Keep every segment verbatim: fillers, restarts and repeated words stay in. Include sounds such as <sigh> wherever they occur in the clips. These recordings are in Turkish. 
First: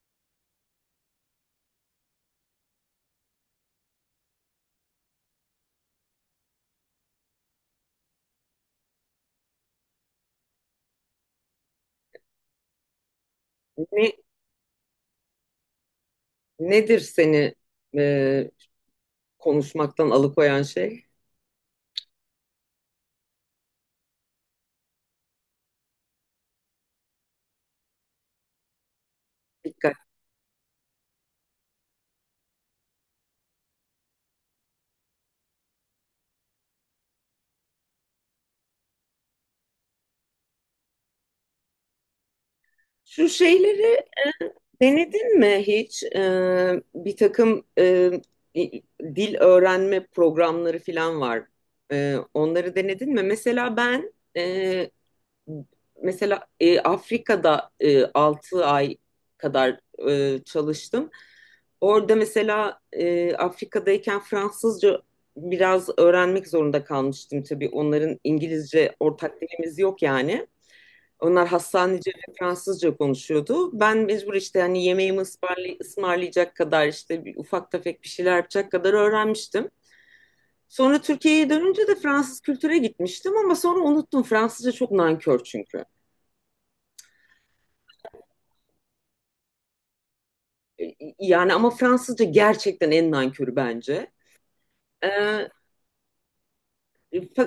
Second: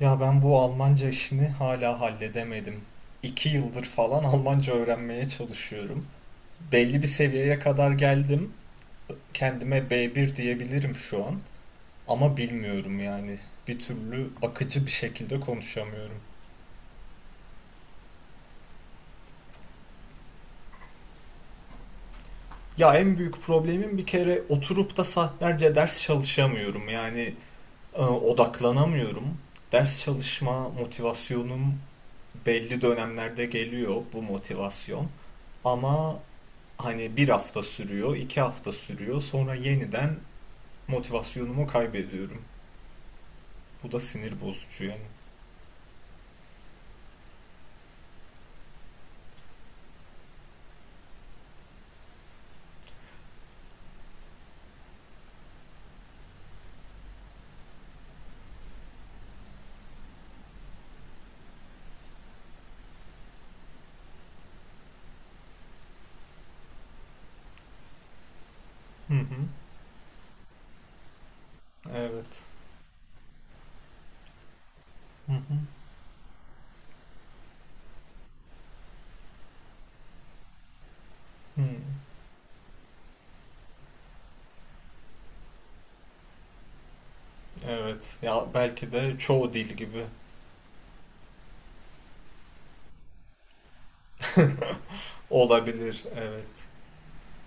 Ya ben bu Almanca işini hala halledemedim. İki yıldır falan Almanca öğrenmeye çalışıyorum. Belli bir seviyeye kadar geldim. Kendime B bir diyebilirim şu an. Ama bilmiyorum yani. Bir Ne, türlü akıcı bir şekilde konuşamıyorum. nedir seni e, konuşmaktan alıkoyan şey? Ya en büyük problemim bir kere oturup da saatlerce ders çalışamıyorum. Yani e, odaklanamıyorum. Dikkat. Ders çalışma motivasyonum belli dönemlerde geliyor bu motivasyon. Ama Hani bir hafta sürüyor, iki hafta sürüyor. Sonra yeniden motivasyonumu kaybediyorum. Şu Bu da şeyleri sinir bozucu yani. denedin mi hiç? E, bir takım e, dil öğrenme programları falan var. E, onları denedin mi? Mesela ben, e, mesela e, Afrika'da e, altı ay kadar e, çalıştım. Orada mesela, e, Afrika'dayken Fransızca biraz öğrenmek zorunda kalmıştım tabii. Onların, İngilizce Hı hı. ortak dilimiz yok yani. Onlar Hassanice ve Evet. Fransızca konuşuyordu. Ben mecbur, işte hani yemeğimi Hı hı. ısmarlay- ısmarlayacak kadar, işte bir ufak tefek bir şeyler yapacak kadar öğrenmiştim. Sonra Türkiye'ye Hı. dönünce de Fransız kültüre gitmiştim ama sonra unuttum. Fransızca çok nankör çünkü. Evet. Ya belki de çoğu dil gibi Ee, yani ama Fransızca gerçekten en nankörü bence. Ee, olabilir. Evet.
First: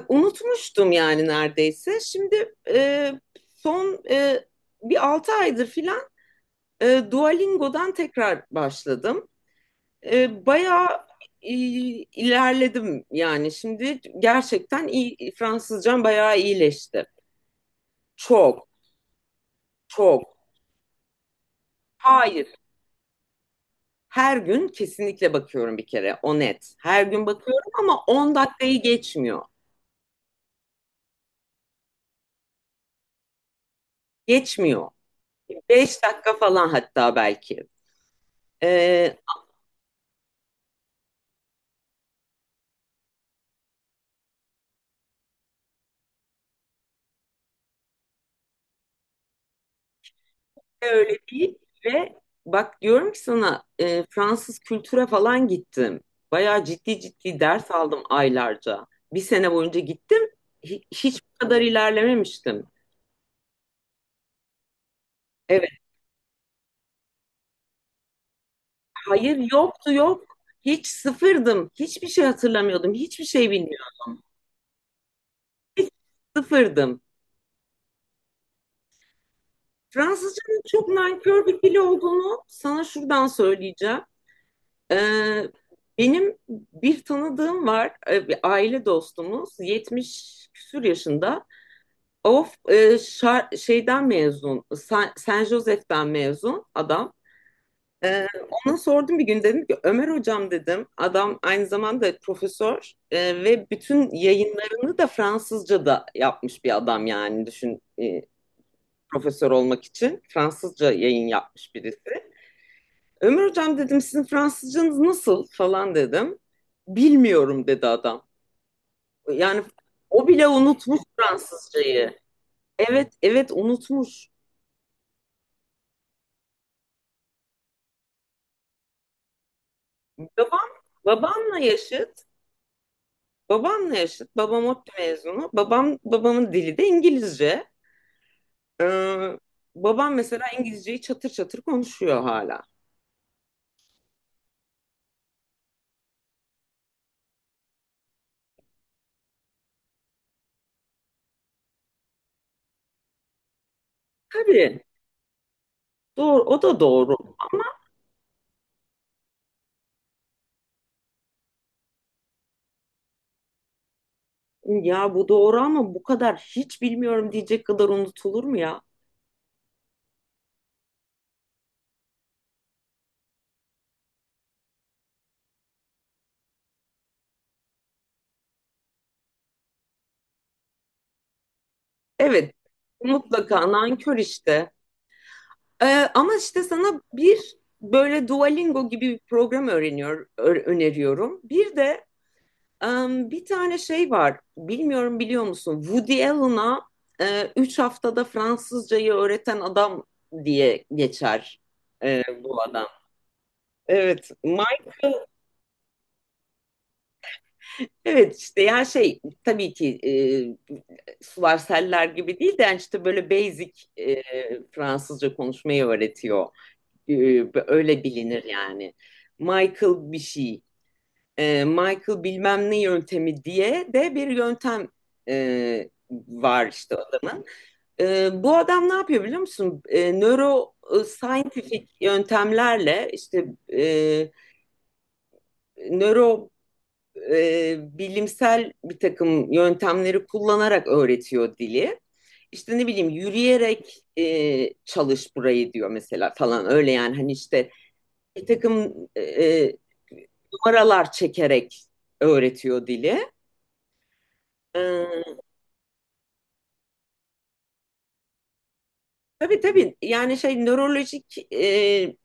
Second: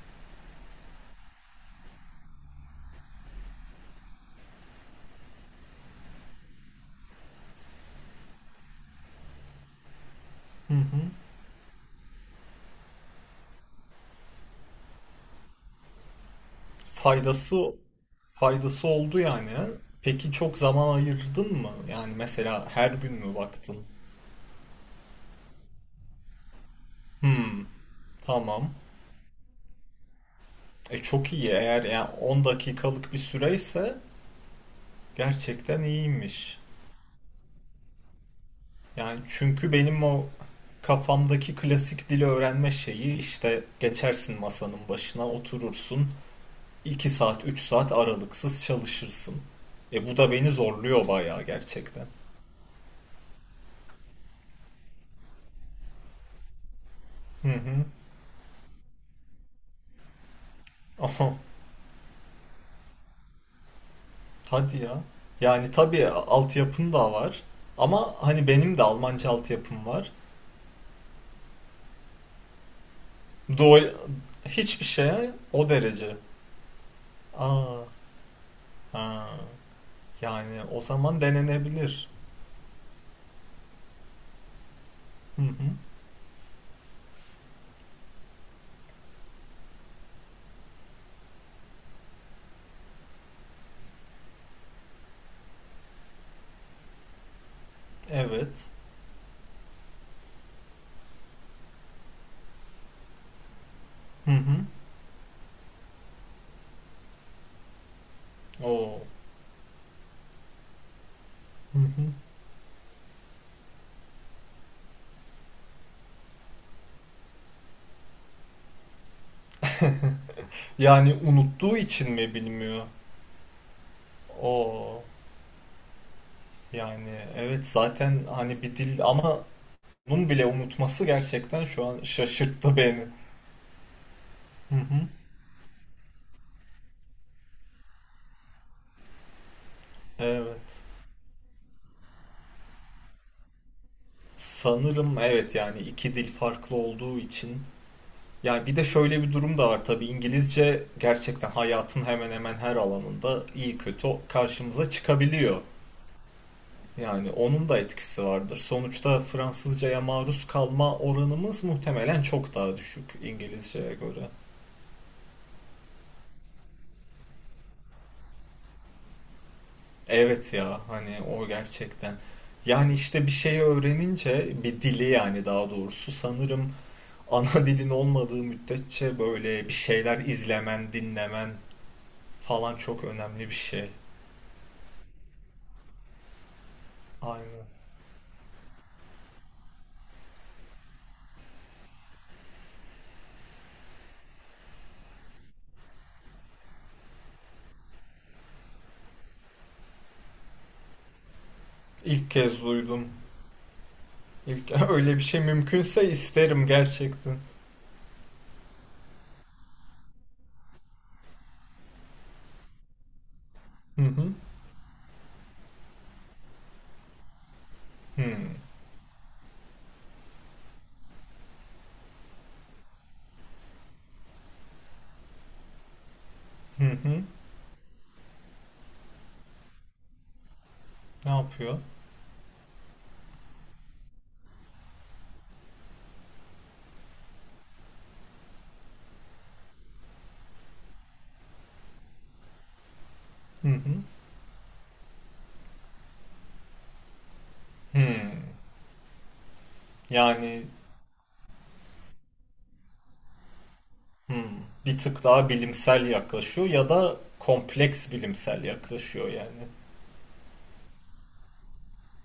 Unutmuştum yani, neredeyse. Şimdi e, son e, bir altı aydır filan e, Duolingo'dan tekrar başladım. E, Hı Bayağı hı. e, ilerledim yani. Şimdi gerçekten iyi, Fransızcam bayağı iyileşti. Faydası Çok, faydası oldu yani, ha? Peki çok. çok zaman ayırdın mı? Yani Hayır. mesela her gün mü baktın? Her gün kesinlikle bakıyorum bir kere. O net. Her gün Hmm, bakıyorum ama on tamam. dakikayı geçmiyor. E çok iyi, eğer yani on dakikalık bir süreyse Geçmiyor. gerçekten Beş dakika iyiymiş. falan hatta belki. Ee, Yani çünkü benim o kafamdaki klasik dili öğrenme şeyi, işte geçersin masanın başına oturursun iki saat üç saat aralıksız çalışırsın. E bu da beni zorluyor Öyle bayağı değil, gerçekten. ve bak diyorum ki sana, e, Fransız kültüre falan gittim. Bayağı ciddi ciddi Hı ders hı. aldım aylarca. Bir sene boyunca gittim. Hi- Hiç Aha, bu kadar ilerlememiştim. hadi ya. Evet, Yani tabii altyapın da var, ama hani benim de Almanca hayır altyapım yoktu, var. yok. Hiç sıfırdım. Hiçbir şey hatırlamıyordum. Hiçbir şey Duol bilmiyordum. Hiçbir şeye o Hiç derece. sıfırdım. Aa, ha. Fransızcanın Yani o çok zaman nankör bir dil denenebilir. olduğunu sana şuradan söyleyeceğim. Hı Ee, hı. Benim bir tanıdığım var, e, bir aile dostumuz, yetmiş küsur yaşında. Of, e, şar- şeyden mezun, San, San Josef'ten mezun adam. Ee, Evet. Ona sordum bir gün, dedim ki Ömer hocam, dedim. Adam aynı zamanda profesör e, ve bütün Hı hı. yayınlarını da Fransızca'da yapmış bir adam, yani düşün, e, Oo. profesör olmak için Fransızca yayın yapmış Hı hı. birisi. Ömer hocam dedim, sizin Fransızcanız nasıl falan, dedim. Bilmiyorum, dedi adam. Yani o bile unutmuş Yani unuttuğu için Fransızcayı. mi bilmiyor? Evet, evet, unutmuş. Oo. Yani evet zaten hani bir dil, ama bunun bile Babam unutması Babamla gerçekten şu an yaşıt. şaşırttı beni. Babamla yaşıt. Babam Hı ODTÜ hı. mezunu. Babam babamın dili de İngilizce. Ee, Babam mesela Evet. İngilizceyi çatır çatır konuşuyor hala. Sanırım evet yani iki dil farklı olduğu için. Yani bir de şöyle bir durum da var tabii, İngilizce gerçekten hayatın hemen hemen her alanında iyi kötü Tabii, karşımıza çıkabiliyor. doğru, o da doğru. Yani onun da etkisi vardır. Sonuçta Fransızcaya maruz kalma oranımız muhtemelen çok daha düşük İngilizceye göre. Ya bu doğru ama bu kadar hiç bilmiyorum diyecek kadar unutulur mu ya? Evet ya hani o gerçekten. Yani işte bir şey öğrenince bir dili, yani daha doğrusu sanırım ana dilin olmadığı müddetçe böyle bir şeyler izlemen, dinlemen Evet, falan çok önemli bir mutlaka şey. nankör işte. Ee, Ama işte sana bir Aynen. böyle Duolingo gibi bir program öğreniyor, ö- öneriyorum. Bir de em, bir tane şey var. Bilmiyorum, biliyor musun? Woody Allen'a e, üç haftada Fransızcayı öğreten adam diye geçer e, İlk bu kez adam. duydum. Evet, İlk Mike, <laughs> öyle bir şey mümkünse isterim gerçekten. evet işte ya şey, tabii ki e, sular seller gibi değil de, yani işte böyle basic Hı e, hı. Fransızca konuşmayı öğretiyor. Ee, Öyle Hı bilinir yani. Michael bir şey. Ee, Michael bilmem ne yöntemi diye de bir yöntem e, var hı. işte Hı. adamın. Ee, bu adam ne yapıyor biliyor musun? Ee, nöro e, Ne yapıyor? scientific yöntemlerle, işte e, nöro e, bilimsel bir takım yöntemleri kullanarak öğretiyor dili. İşte ne bileyim, Hı hı. yürüyerek e, çalış burayı diyor mesela falan, öyle yani, hani işte Hmm. bir takım e, e, Yani numaralar çekerek öğretiyor dili. hmm, bir tık Ee, daha bilimsel yaklaşıyor ya da kompleks bilimsel yaklaşıyor tabii yani. tabii, yani şey, nörolojik e,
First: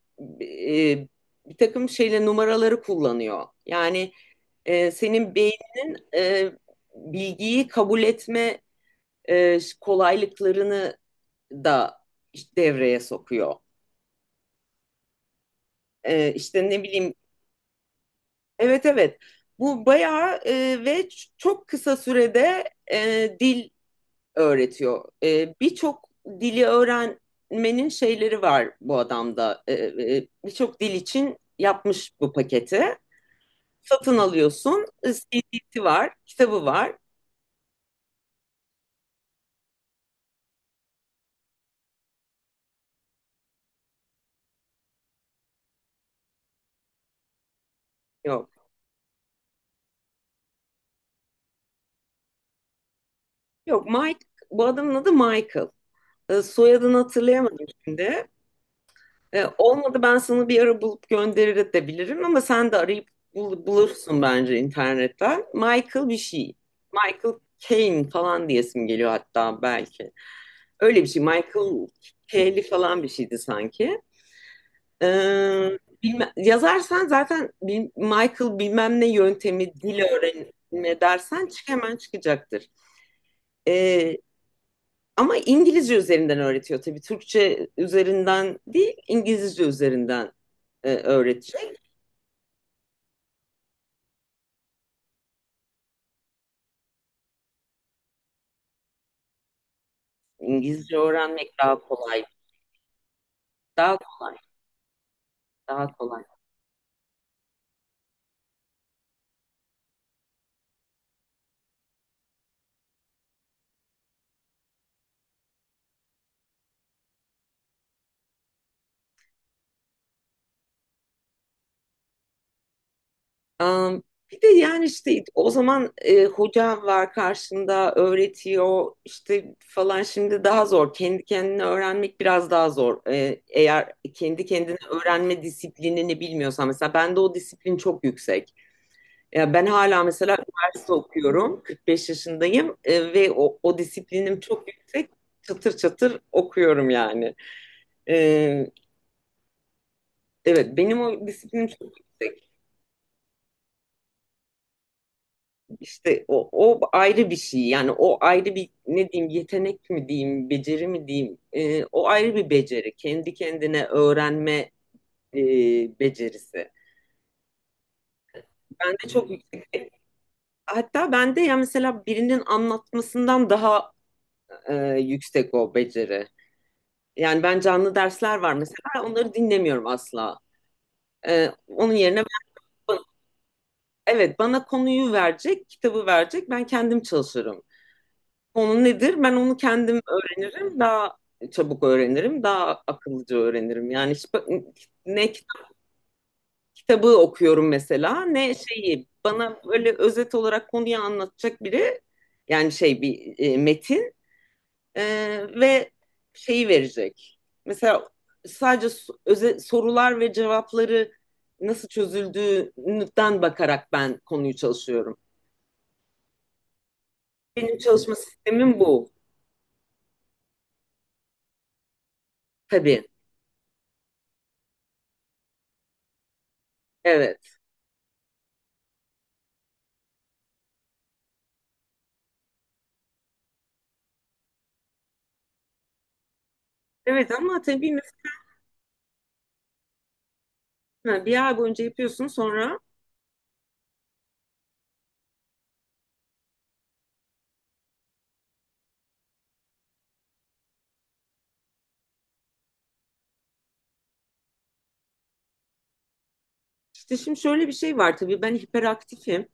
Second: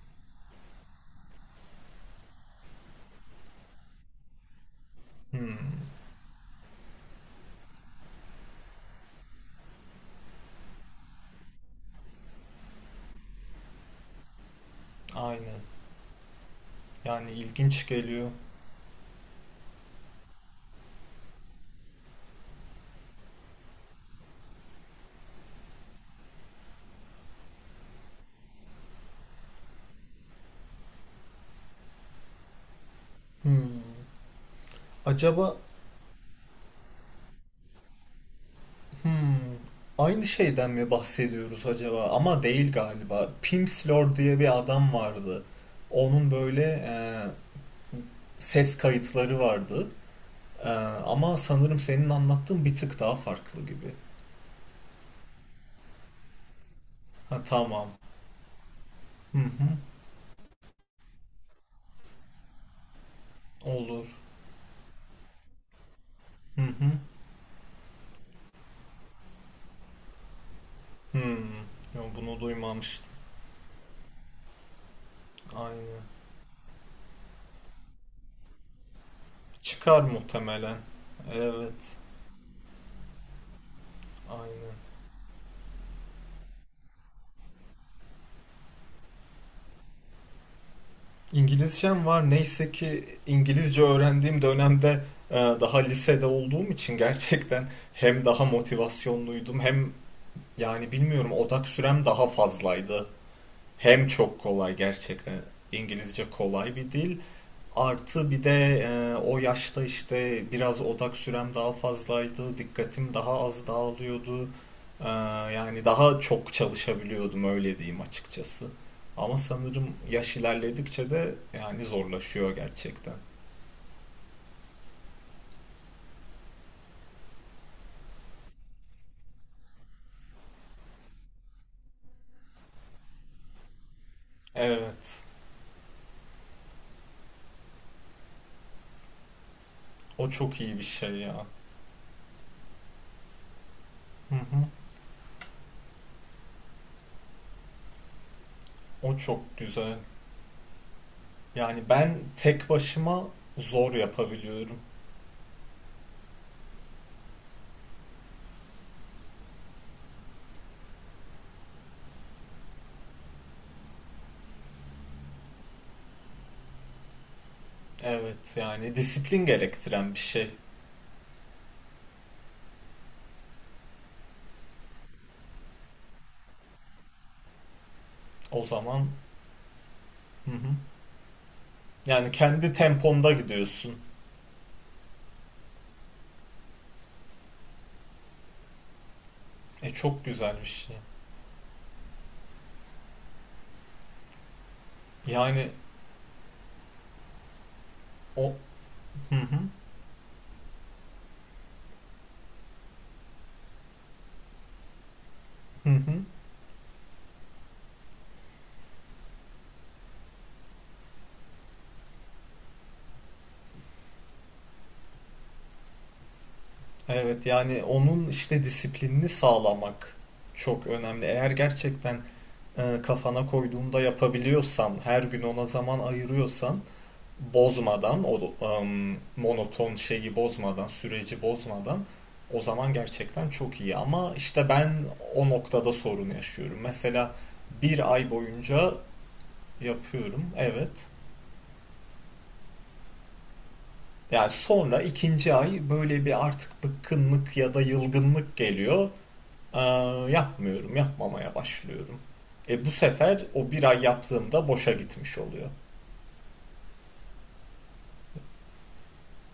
e, bir takım şeyle numaraları kullanıyor. Yani e, senin Hmm. beyninin e, bilgiyi kabul etme e, kolaylıklarını da işte devreye sokuyor. Aynen. E, işte ne bileyim, Yani ilginç geliyor. evet, evet, bu bayağı e, ve çok kısa sürede e, dil öğretiyor. E, birçok dili öğrenmenin şeyleri var bu adamda. E, e, birçok dil için yapmış bu paketi. Hmm. Satın alıyorsun. E, Acaba C D'si var, kitabı var. hmm. Aynı şeyden mi bahsediyoruz acaba? Ama değil galiba. Pimsleur diye bir adam vardı. Onun böyle e, Yok. ses kayıtları vardı. E, ama sanırım senin anlattığın bir tık daha farklı Yok gibi. Mike, bu adamın adı Michael. E, soyadını Ha, hatırlayamadım tamam. şimdi. Hı E, hı. Olmadı, ben sana bir ara bulup gönderir de bilirim ama sen de arayıp bul- Olur. bulursun bence internetten. Michael bir şey. Hı hı. Michael Caine falan diyesim geliyor hatta belki. Öyle bir şey. Hmm, Michael yo, bunu Kelly falan bir duymamıştım. şeydi sanki. Ee, Aynen. Bilme- yazarsan zaten bil- Michael bilmem ne yöntemi dil Çıkar muhtemelen. öğrenme dersen çık, Evet, hemen çıkacaktır. Ee, aynen. Ama İngilizce üzerinden öğretiyor tabii. Türkçe üzerinden değil, İngilizce üzerinden e, öğretecek. İngilizcem var. Neyse ki İngilizce öğrendiğim dönemde e, daha lisede olduğum için gerçekten hem daha motivasyonluydum, hem yani İngilizce bilmiyorum öğrenmek odak daha sürem kolay. daha fazlaydı. Daha Hem kolay. çok kolay gerçekten. Daha kolay. İngilizce kolay bir dil. Artı bir de e, o yaşta işte biraz odak sürem daha fazlaydı, dikkatim daha az dağılıyordu. E, Yani daha çok çalışabiliyordum öyle diyeyim açıkçası. Ama sanırım yaş ilerledikçe de yani zorlaşıyor gerçekten. Am, Bir de yani, işte o zaman e, hoca var karşında öğretiyor işte falan, şimdi daha zor. Kendi kendine öğrenmek biraz daha zor. E, eğer kendi kendine Evet, öğrenme disiplinini bilmiyorsan, mesela bende o disiplin çok yüksek. Ya ben hala o mesela çok iyi bir üniversite şey ya. okuyorum. kırk beş yaşındayım e, ve o, o Hı disiplinim çok hı. yüksek. Çatır çatır okuyorum yani. E, O çok güzel. evet, benim o disiplinim Yani çok ben yüksek. tek başıma zor yapabiliyorum. İşte o, o ayrı bir şey, yani o ayrı bir, ne diyeyim, yetenek mi diyeyim, beceri mi diyeyim. Ee, o ayrı bir beceri, kendi kendine öğrenme e, becerisi. Evet, yani Bende çok Hmm. disiplin yüksek, gerektiren bir şey. hatta bende, ya mesela, birinin anlatmasından daha e, yüksek o beceri. Yani ben, canlı dersler var O mesela, zaman. onları dinlemiyorum asla. Hı hı. Ee, onun yerine Yani kendi ben, temponda gidiyorsun. evet, bana konuyu verecek, kitabı verecek, ben kendim çalışırım. Konu nedir? Ben onu E kendim çok güzel bir öğrenirim. şey. Daha çabuk öğrenirim. Daha akıllıca öğrenirim. Yani hiç, bak- ne kitap- Yani kitabı okuyorum mesela, o ne şeyi, hı hı bana böyle özet olarak konuyu anlatacak biri, yani şey, bir e, metin e, hı ve hı. şeyi verecek. Mesela sadece so- öze- sorular ve cevapları nasıl çözüldüğünden bakarak ben konuyu çalışıyorum. Evet Benim yani çalışma onun işte sistemim bu, disiplinini sağlamak çok önemli. Eğer gerçekten e, tabii. kafana koyduğunda yapabiliyorsan, her gün ona zaman ayırıyorsan, Evet. bozmadan o em, monoton şeyi bozmadan, süreci bozmadan o zaman gerçekten çok iyi. Ama işte ben o noktada sorun yaşıyorum. Evet Mesela ama tabii. bir ay boyunca yapıyorum. Evet. Ha, bir ay boyunca yapıyorsun sonra, Yani sonra ikinci ay böyle bir artık bıkkınlık ya da yılgınlık geliyor. Ee, Yapmıyorum, yapmamaya başlıyorum. E bu sefer o bir ay yaptığımda boşa gitmiş oluyor. işte şimdi şöyle bir şey var, tabii ben hiperaktifim.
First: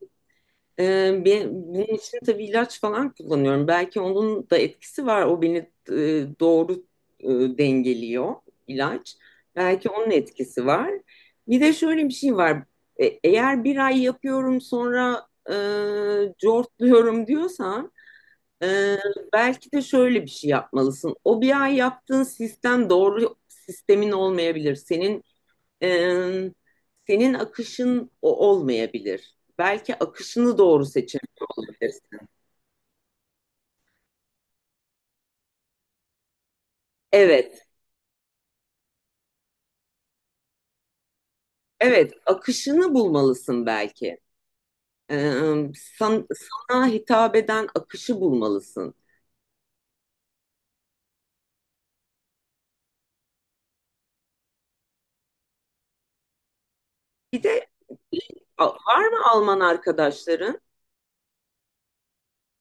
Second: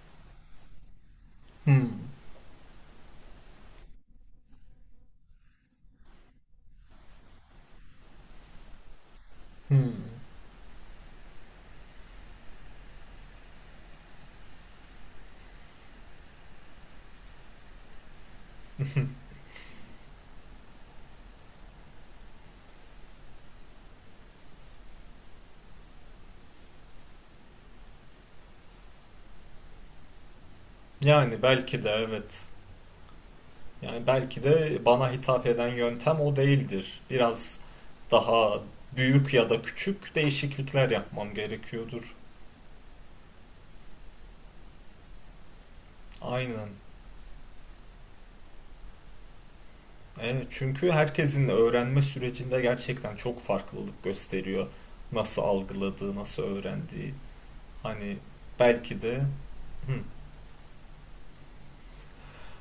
Ee, be- bunun Hmm, için tabii ilaç falan kullanıyorum. Belki onun da etkisi var. O beni e, doğru e, dengeliyor ilaç. Belki hmm. onun etkisi var. Bir de şöyle bir şey var. E, eğer bir ay yapıyorum sonra e, cortluyorum diyorsan, e, belki de şöyle bir şey yapmalısın. O bir ay yaptığın sistem doğru sistemin olmayabilir. Senin Ee, senin akışın o olmayabilir. Belki akışını doğru Yani seçemiyor belki de olabilirsin. evet. Yani belki de bana hitap eden yöntem o değildir. Biraz Evet, daha büyük ya da küçük değişiklikler yapmam evet, gerekiyordur. akışını bulmalısın belki. Ee, san- Aynen. Sana hitap eden akışı bulmalısın. Evet, çünkü herkesin öğrenme sürecinde gerçekten çok farklılık gösteriyor. Nasıl algıladığı, nasıl öğrendiği. Bir de Hani a- belki var de mı Alman Hı. arkadaşların?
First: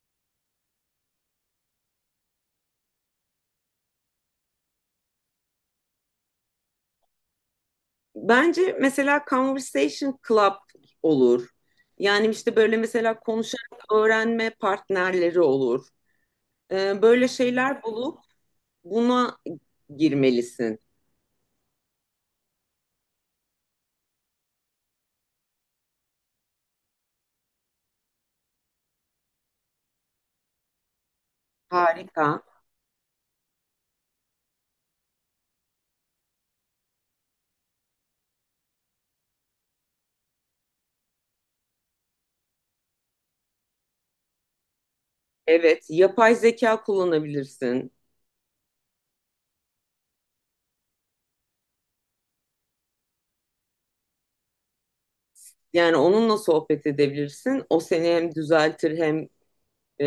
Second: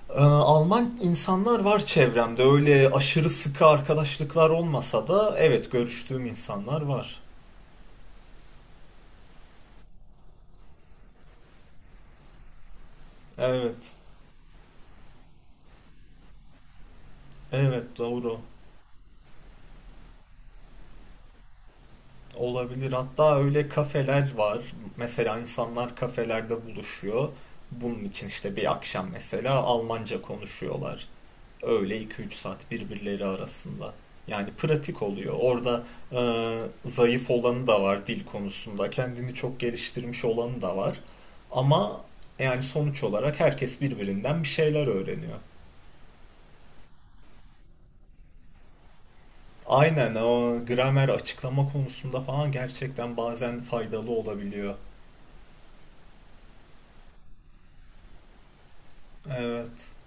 Ee, Alman insanlar var çevremde. Öyle aşırı sıkı arkadaşlıklar olmasa da evet görüştüğüm insanlar var. Bence mesela Conversation Club olur. Yani işte böyle, mesela konuşarak Evet. öğrenme partnerleri olur. Ee, böyle şeyler Evet bulup doğru. buna girmelisin. Olabilir. Hatta öyle kafeler var. Mesela insanlar kafelerde buluşuyor. Bunun için işte bir akşam mesela Almanca konuşuyorlar. Öyle iki Harika. üç saat birbirleri arasında. Yani pratik oluyor. Orada e, zayıf olanı da var dil konusunda. Kendini çok geliştirmiş olanı da var. Ama yani sonuç olarak herkes birbirinden bir şeyler öğreniyor. Evet, yapay zeka kullanabilirsin. Aynen, o gramer açıklama konusunda falan gerçekten bazen faydalı olabiliyor. Yani onunla sohbet edebilirsin. O seni hem düzeltir hem Evet. e,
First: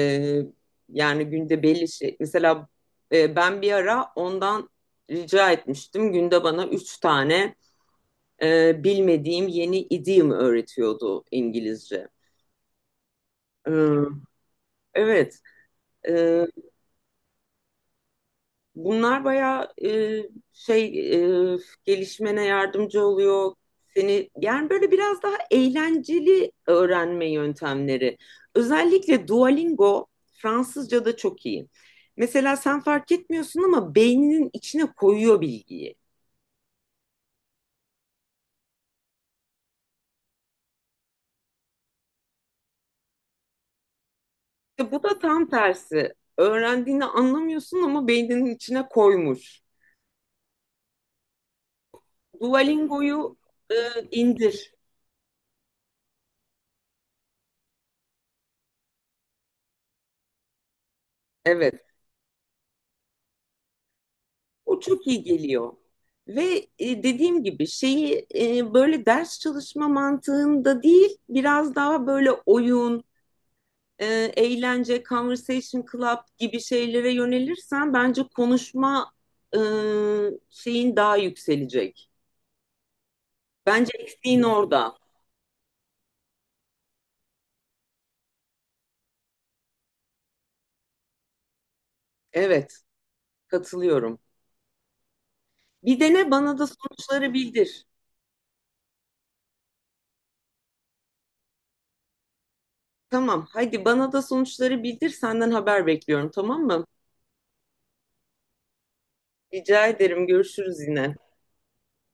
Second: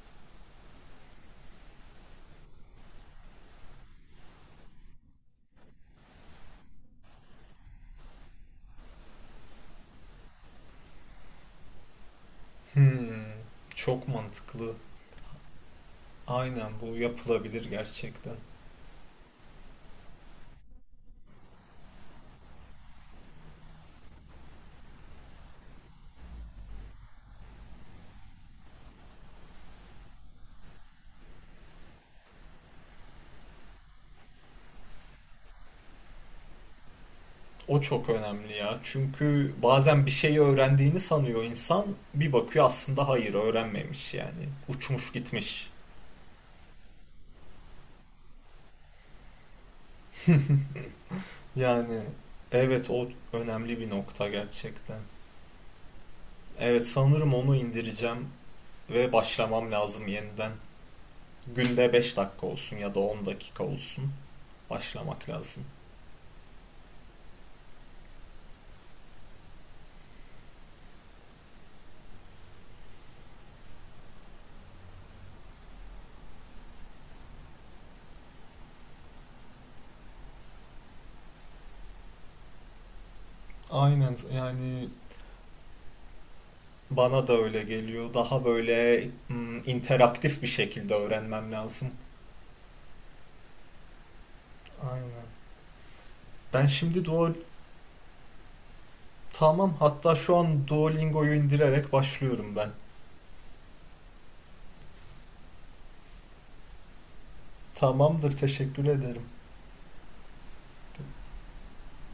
yani günde belli şey. Mesela e, ben bir ara ondan rica etmiştim. Günde bana üç tane e, bilmediğim yeni idiom öğretiyordu İngilizce. Hmm, çok E, mantıklı. evet, e, Aynen bu yapılabilir gerçekten. bunlar bayağı e, şey, e, gelişmene yardımcı oluyor. Seni yani böyle biraz daha eğlenceli öğrenme yöntemleri. Özellikle Duolingo Fransızca'da çok iyi. Mesela sen fark etmiyorsun ama beyninin içine koyuyor bilgiyi. O çok önemli ya. Çünkü bazen bir şeyi öğrendiğini sanıyor insan. Bir bakıyor aslında hayır öğrenmemiş yani. İşte bu Uçmuş da tam gitmiş. tersi. Öğrendiğini anlamıyorsun ama beyninin içine koymuş. Yani evet o Duolingo'yu e, önemli bir nokta indir. gerçekten. Evet sanırım onu indireceğim ve başlamam lazım yeniden. Evet. Günde beş dakika olsun ya da on dakika olsun. O çok iyi Başlamak lazım. geliyor. Ve e, dediğim gibi, şeyi e, böyle ders çalışma mantığında değil, biraz daha böyle oyun, e, eğlence, conversation club gibi şeylere yönelirsen bence konuşma e, şeyin daha yükselecek. Bence Aynen eksiğin yani orada. bana da öyle geliyor. Daha böyle mm, interaktif bir şekilde öğrenmem lazım. Evet, katılıyorum. Aynen. Bir dene, bana Ben da şimdi sonuçları Duolingo bildir. Tamam, hatta şu an Duolingo'yu indirerek başlıyorum ben. Tamam, hadi bana da sonuçları bildir. Senden haber bekliyorum, tamam mı? Tamamdır, teşekkür ederim. Rica ederim. Görüşürüz yine.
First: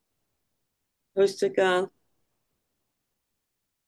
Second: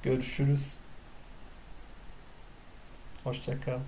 Görüşürüz. Hoşça kal. Hoşça kal.